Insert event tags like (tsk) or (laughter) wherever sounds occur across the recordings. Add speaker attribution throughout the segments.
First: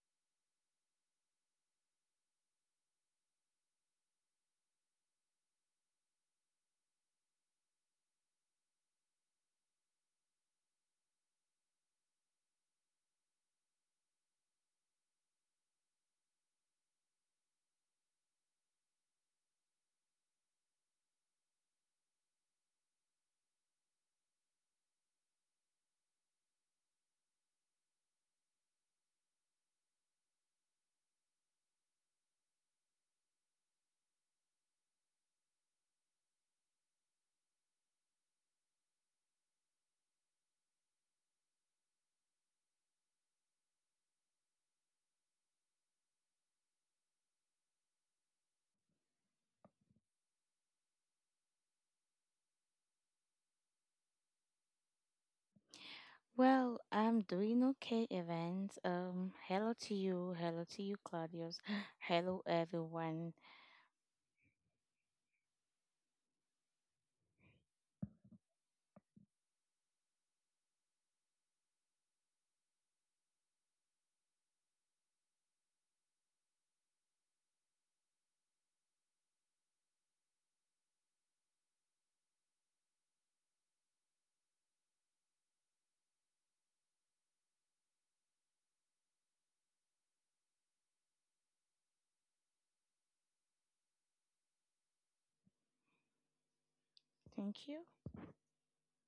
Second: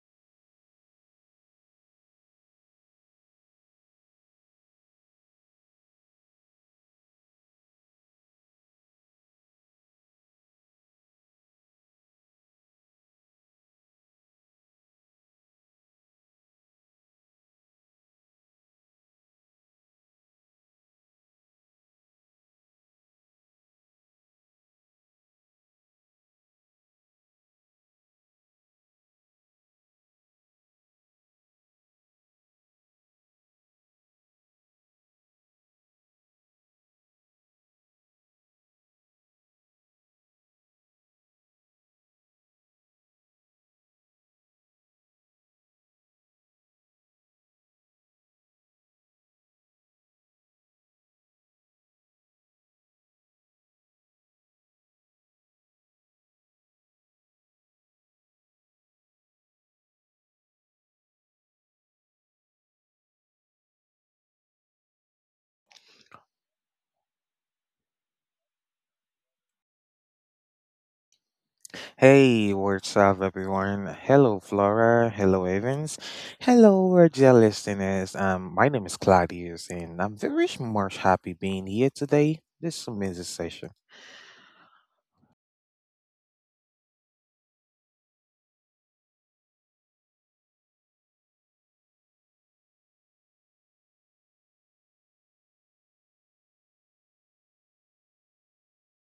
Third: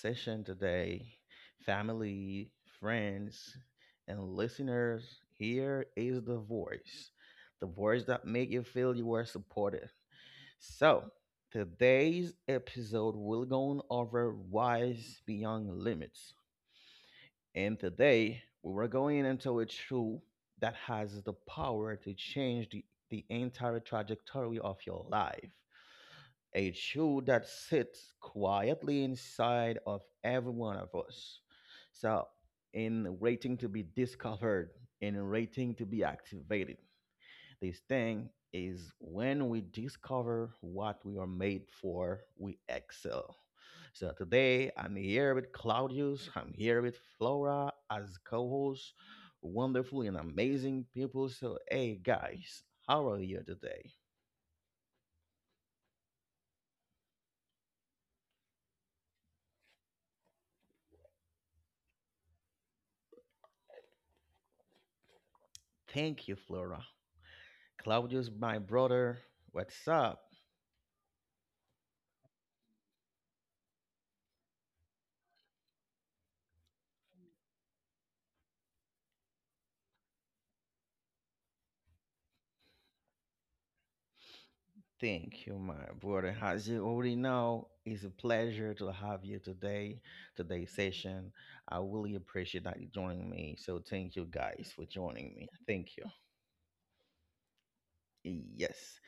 Speaker 1: session today. Family, friends, and listeners, here is the voice. The voice that make you feel you are supported. So, today's episode will go over wise beyond limits. And today, we were going into a truth that has the power to change the entire trajectory of your life. A truth that sits quietly inside of every one of us. So, in waiting to be discovered, in waiting to be activated, this thing is when we discover what we are made for, we excel. So today I'm here with Claudius, I'm here with Flora as co-hosts, wonderful and amazing people. So hey guys, how are you today?
Speaker 2: Well, I'm doing okay, Evans. Hello to you. Hello to you, Claudius. (gasps) Hello, everyone.
Speaker 1: Thank you, Flora. Claudius, my brother, what's up?
Speaker 3: Hey, what's up, everyone? Hello, Flora. Hello, Evans. Hello, our dear listeners. My name is Claudius, and I'm very much happy being here today. This is amazing session.
Speaker 1: Thank you, my brother. As you already know, it's a pleasure to have you today, today's session. I really appreciate that you joining me. So thank you guys for joining me. Thank you.
Speaker 2: Thank you.
Speaker 1: Yes.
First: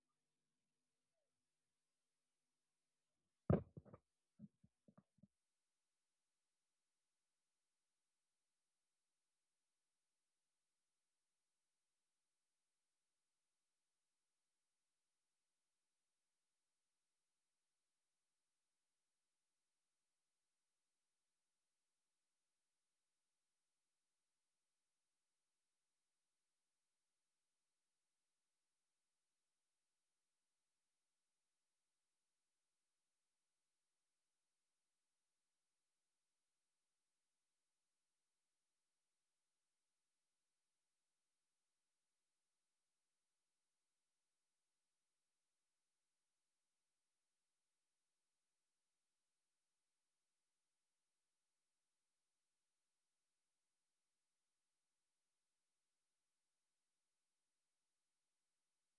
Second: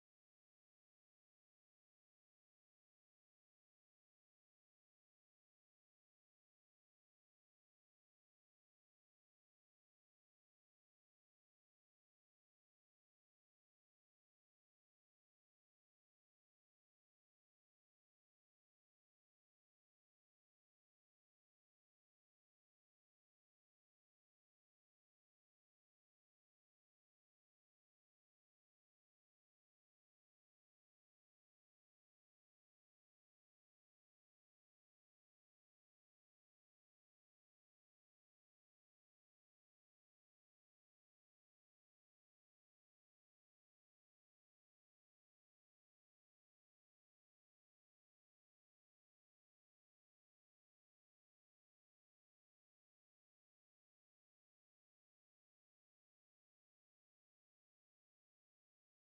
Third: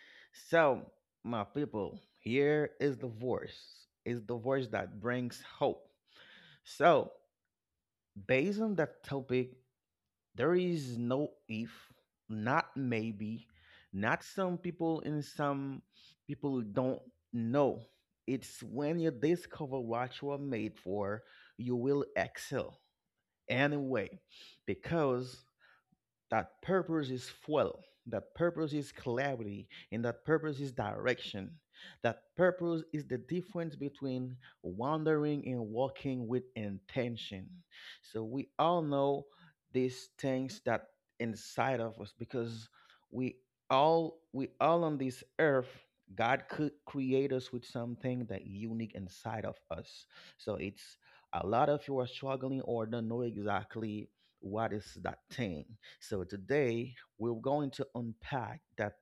Speaker 1: So, my people, here is the voice. Is the voice that brings hope. So, based on that topic, there is no if, not maybe, not some people and some people don't know. It's when you discover what you are made for, you will excel anyway, because that purpose is fuel. That purpose is clarity. And that purpose is direction. That purpose is the difference between wandering and walking with intention. So we all know these things that inside of us because we we all on this earth God could create us with something that unique inside of us. So it's a lot of you are struggling or don't know exactly what is that thing. So today we're going to unpack that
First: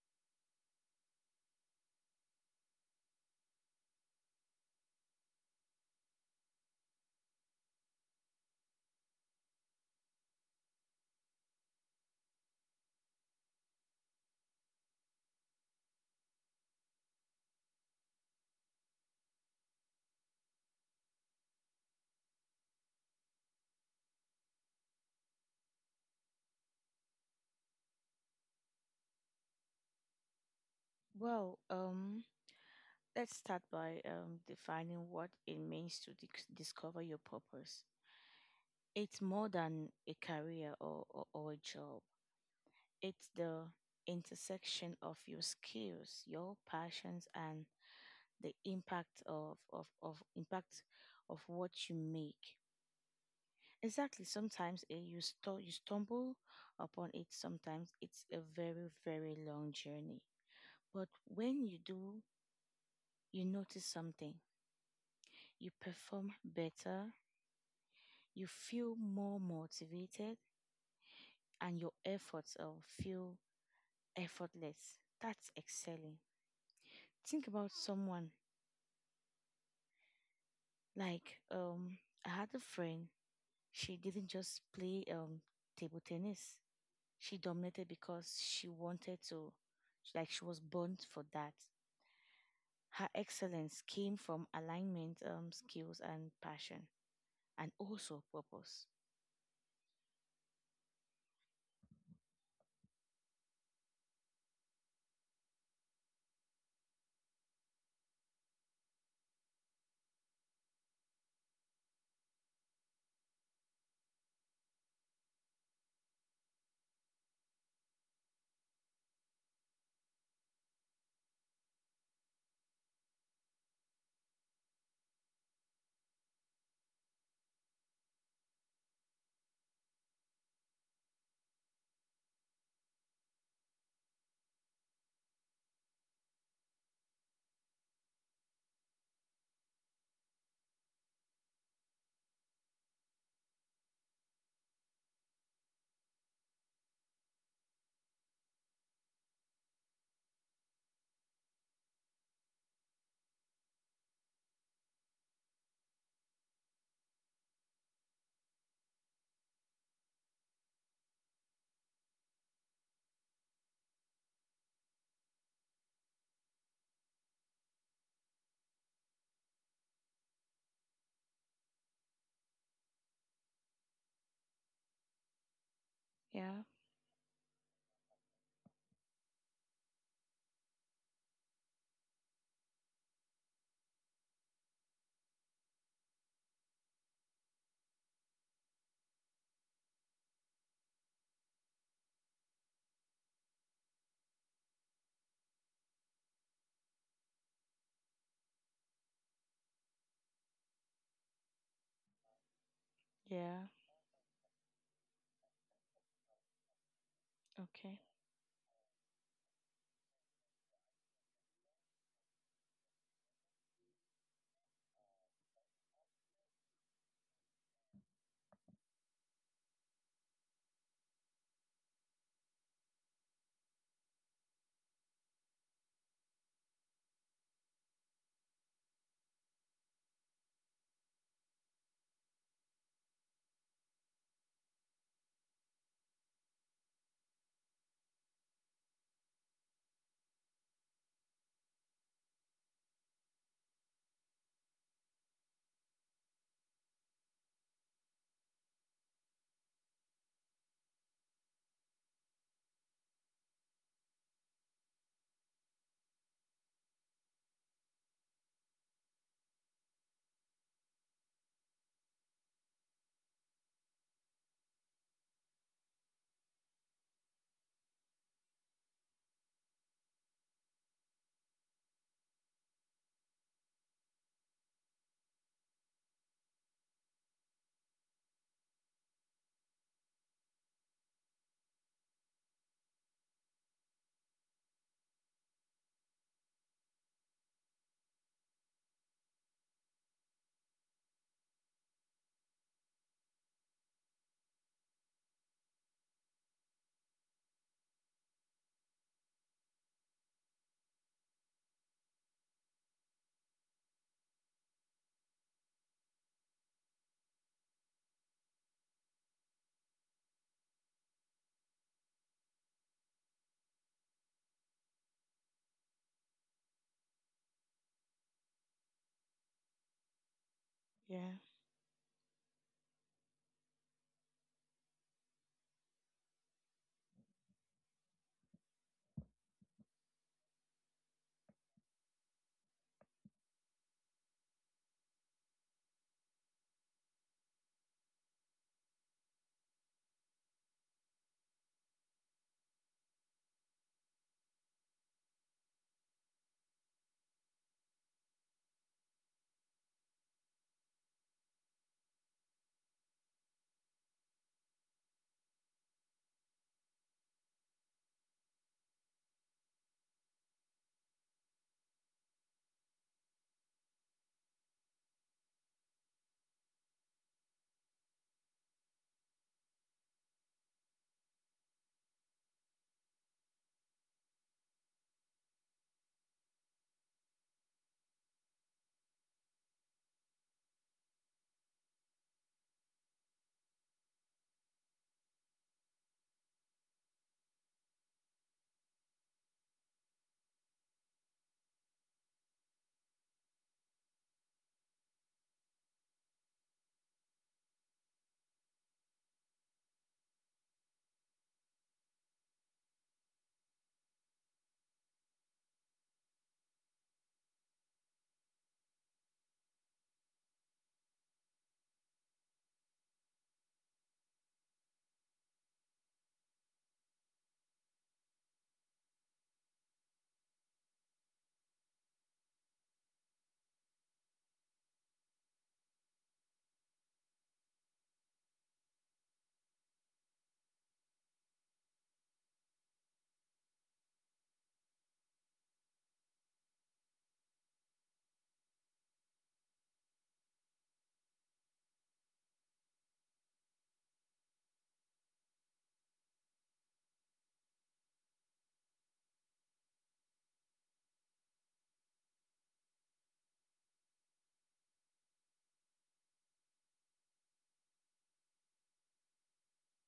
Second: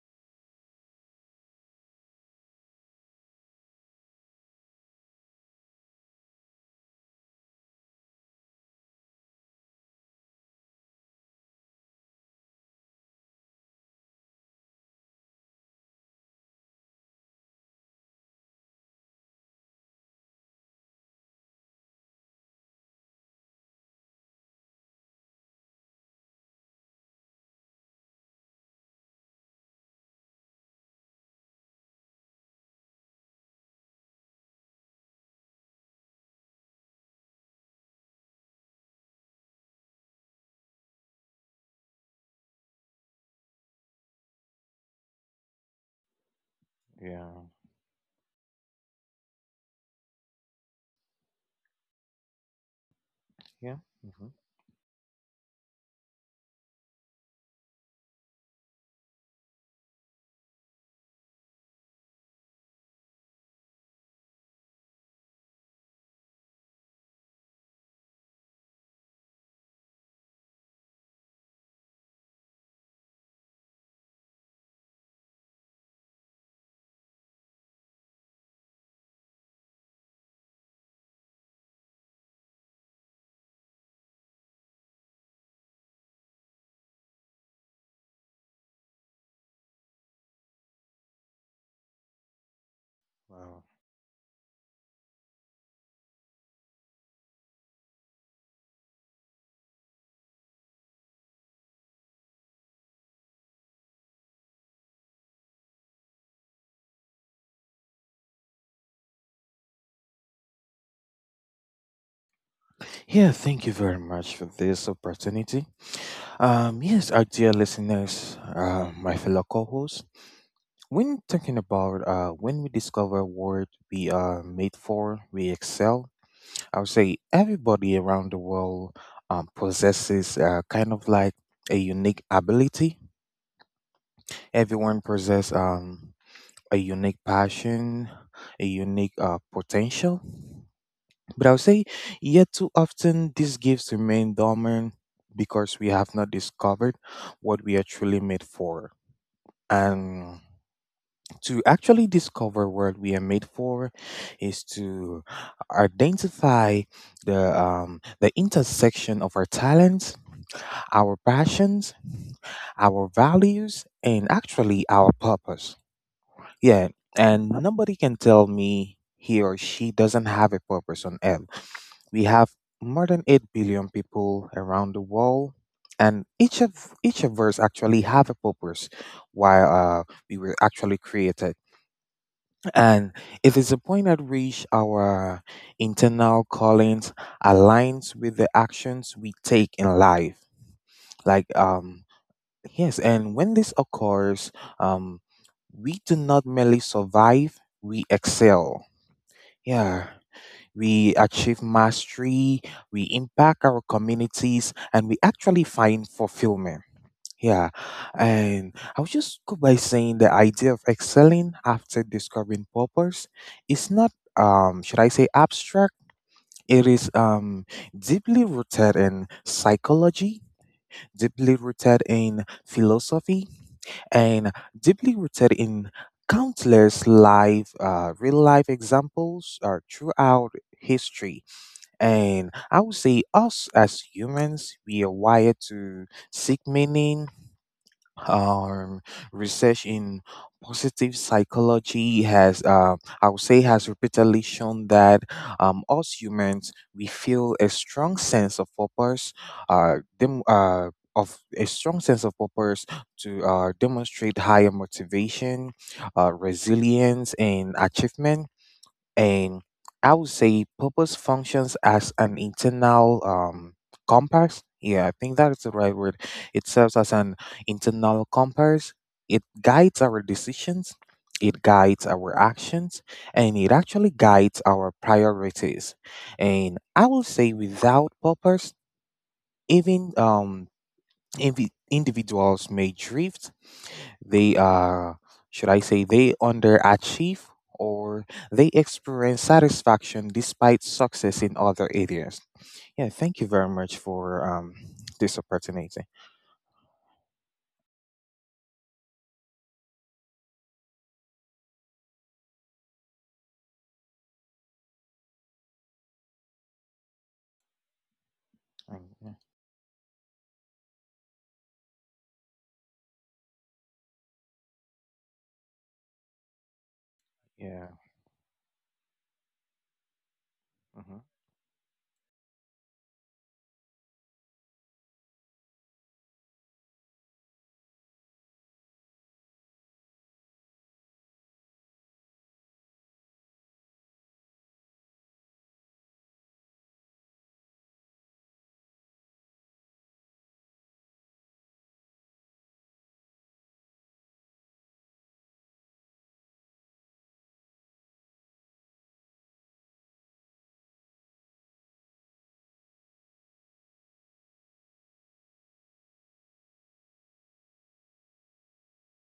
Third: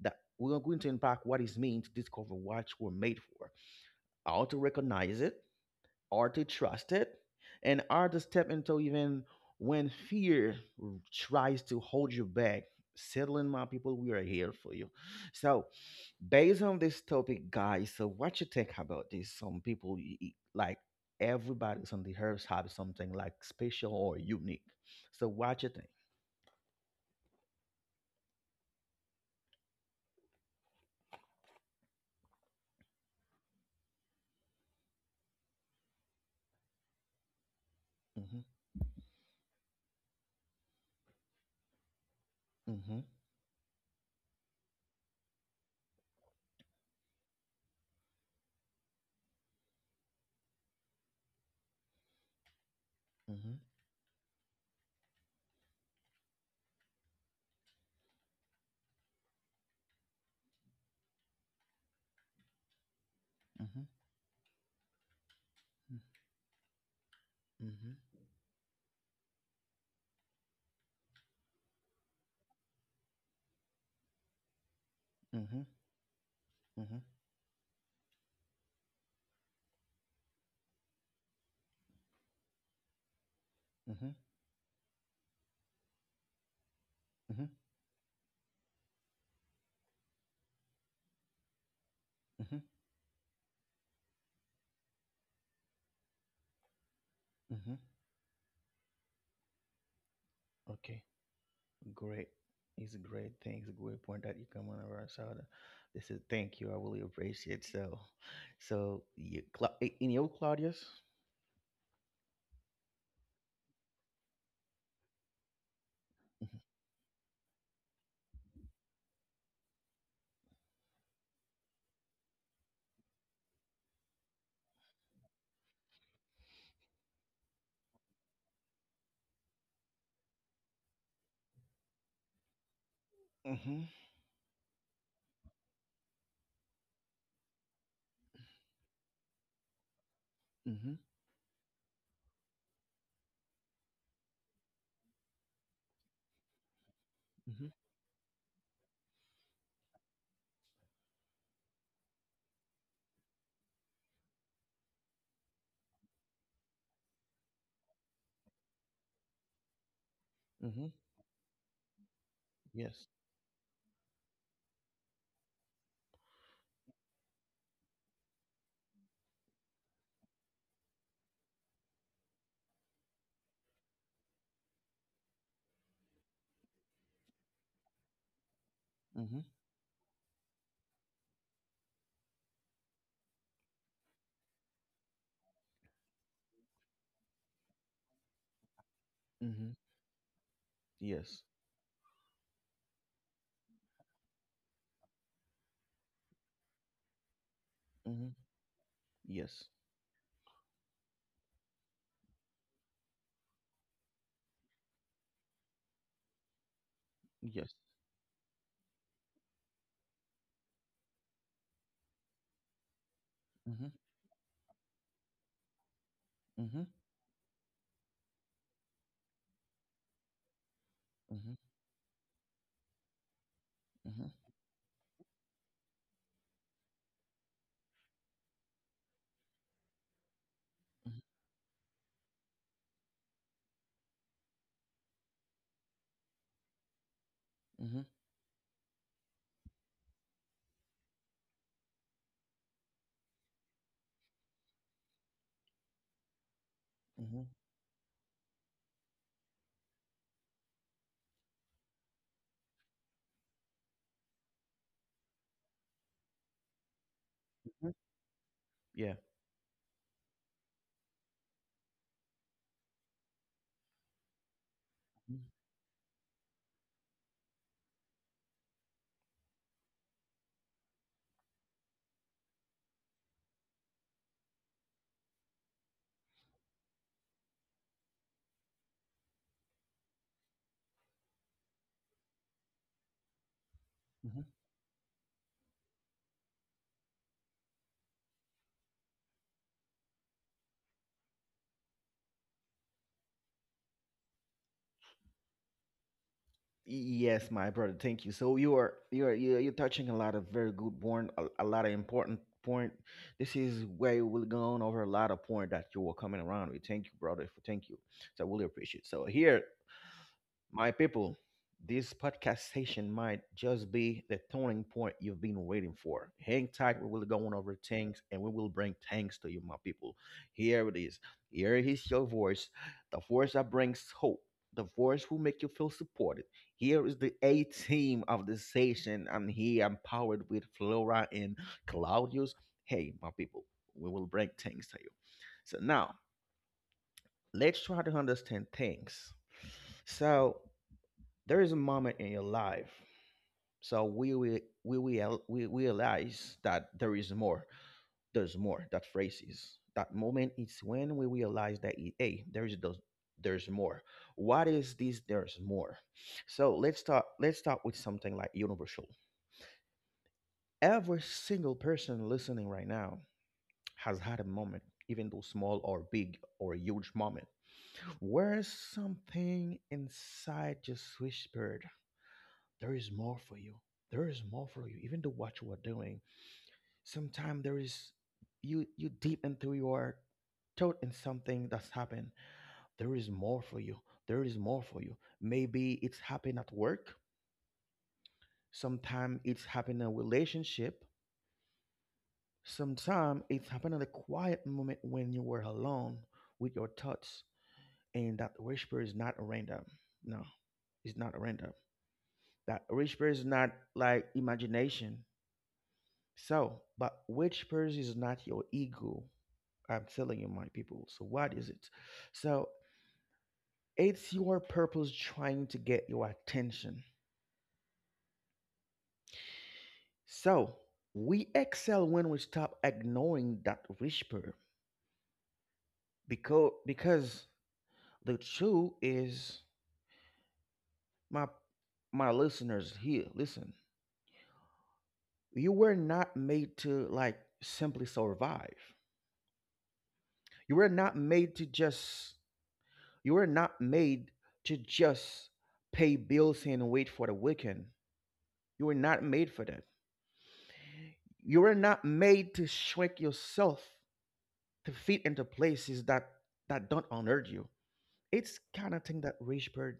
Speaker 1: that we're going to unpack what it means to discover what we're made for, how to recognize it, how to trust it, and how to step into even when fear tries to hold you back. Settling my people, we are here for you. So, based on this topic, guys, so what you think about this? Some people like everybody's on the earth have something like special or unique. So, what you think?
Speaker 2: Well, um, let's start by defining what it means to discover your purpose.
Speaker 1: Mm-hmm.
Speaker 2: It's more than a career or a job,
Speaker 1: Mm-hmm.
Speaker 2: it's the intersection of your skills, your passions,
Speaker 3: Yeah,
Speaker 2: and the impact of what you make.
Speaker 1: Mhm.
Speaker 3: yeah.
Speaker 2: Exactly.
Speaker 3: hmm
Speaker 2: Sometimes you you stumble upon it. Sometimes it's a very long journey. But when you do, you notice
Speaker 1: Mhm.
Speaker 2: something. You
Speaker 1: Mm.
Speaker 2: perform better.
Speaker 1: Mhm.
Speaker 2: You feel more motivated, and your efforts feel effortless. That's
Speaker 1: Mhm.
Speaker 2: excelling.
Speaker 1: Mhm.
Speaker 2: Think about someone like I had a friend. She
Speaker 1: Mhm.
Speaker 2: didn't just play table tennis. She
Speaker 1: Mhm.
Speaker 2: dominated because she wanted to. Like she was born for that.
Speaker 1: Mhm.
Speaker 2: Her
Speaker 3: Wow.
Speaker 2: excellence came from alignment, skills, and passion, and
Speaker 1: Mhm.
Speaker 2: also purpose.
Speaker 1: Okay, great. It's a great thing. It's a great point that you come on around. So the- this is thank you. I really appreciate so. So you, in your Claudius.
Speaker 3: Yeah, thank you very much for this opportunity. Yes, our dear listeners, my fellow co-hosts, when talking about when we discover what we are made for, we excel. I would say everybody around the world possesses kind of like a unique ability.
Speaker 1: Mm-hmm.
Speaker 3: Everyone possesses a unique passion, a unique potential.
Speaker 1: Mm-hmm.
Speaker 3: But I would say, yet too often, these gifts remain dormant because we have not discovered what
Speaker 1: Mm-hmm.
Speaker 3: we are truly made for. And to actually discover what we are made for is to identify the intersection of our talents,
Speaker 1: Mm-hmm.
Speaker 3: our passions, our
Speaker 1: Yes.
Speaker 3: values, and actually our purpose. Yeah. And nobody can tell me he or she doesn't have a purpose on earth. We have more than 8 billion people around the world, and
Speaker 2: Yeah,
Speaker 3: each of us actually have a purpose
Speaker 1: Mm-hmm.
Speaker 3: why we were actually created. And it is a point at which our internal callings aligns with the actions we take
Speaker 1: Mm-hmm.
Speaker 3: in life.
Speaker 1: Yes.
Speaker 3: Like, yes, and when this occurs, um, we do not merely survive, we
Speaker 1: Mm-hmm.
Speaker 3: excel.
Speaker 1: Yes.
Speaker 3: Yeah, we achieve mastery, we
Speaker 2: yeah,
Speaker 3: impact our communities, and we actually find fulfillment. Yeah,
Speaker 1: Yes.
Speaker 2: okay,
Speaker 3: and I'll just go by saying the idea of excelling after discovering purpose
Speaker 1: Mm-hmm.
Speaker 3: is not, should I say, abstract.
Speaker 1: Mm-hmm.
Speaker 3: It is deeply rooted in psychology,
Speaker 1: Mm-hmm.
Speaker 3: deeply rooted in philosophy,
Speaker 1: Mm-hmm.
Speaker 3: and deeply rooted in countless real life examples throughout history. And I would say, us as humans, we are wired to seek meaning.
Speaker 1: Mm-hmm.
Speaker 3: um, Research in positive psychology has, I would say, has repeatedly shown that us humans we
Speaker 1: Mm-hmm.
Speaker 3: feel a strong sense of purpose, uh, dem- uh, of a strong sense of purpose to demonstrate higher motivation, resilience, and
Speaker 1: Mm-hmm.
Speaker 3: achievement.
Speaker 1: Yeah.
Speaker 3: And I would say purpose functions as an internal compass. Yeah, I think that is the right word. It serves as an internal compass. It guides our decisions, it guides our actions, and it actually guides our priorities. And I will say, without purpose, even individuals may drift.
Speaker 1: Mhm.
Speaker 3: They Should I say they underachieve, or they experience satisfaction despite success in other areas. Yeah, thank you very much for this opportunity.
Speaker 1: Yes, my brother. Thank you. So you are you're touching a lot of very good point, a lot of important point. This is where we will go over a lot of point that you were coming around with. Thank you, brother. For thank you. So I really appreciate.
Speaker 3: Um,
Speaker 1: So
Speaker 3: Yeah.
Speaker 1: here my people, this podcast session might just be the turning point you've been waiting for. Hang tight, we will go on over
Speaker 3: yeah.
Speaker 1: things and we will bring things to you, my people. Here it is.
Speaker 3: Mm-hmm.
Speaker 2: yeah,
Speaker 1: Here is your voice, the voice that brings hope, the voice who make you feel supported. Here is the A team of the session. I'm here, I'm powered with Flora and Claudius. Hey, my people, we will bring things to you. So now, let's try to understand things. So there is a moment in your life, so we will we realize that there is more, there's more. That phrase is that moment is when we realize that, hey, there is those, there's more. What is this there's more? So let's start with something like universal. Every single person listening right now has had a moment, even though small or big or a huge moment, where something inside just whispered, there is more for you. There is more for you. Even to what you are doing. Sometimes there is, you deep into your thought in something that's happened. There is more for you. There is more for you. Maybe it's happened at work. Sometimes it's happened in a relationship. Sometimes it's happened in a quiet moment when you were alone with your thoughts. And that whisper is not random. No, it's not random. That whisper is not like imagination. So, but which person is not your ego? I'm telling you, my people. So, what is it? So, it's your purpose trying to get your attention. So, we excel when we stop ignoring that whisper, because the truth is, my my listeners here, listen, you were not made to like simply survive. You were not made to just, you were not made to just pay bills and wait for the weekend. You were not made for that. You were not made to shrink yourself to fit into places that don't honor you. It's kind of thing that rich bird,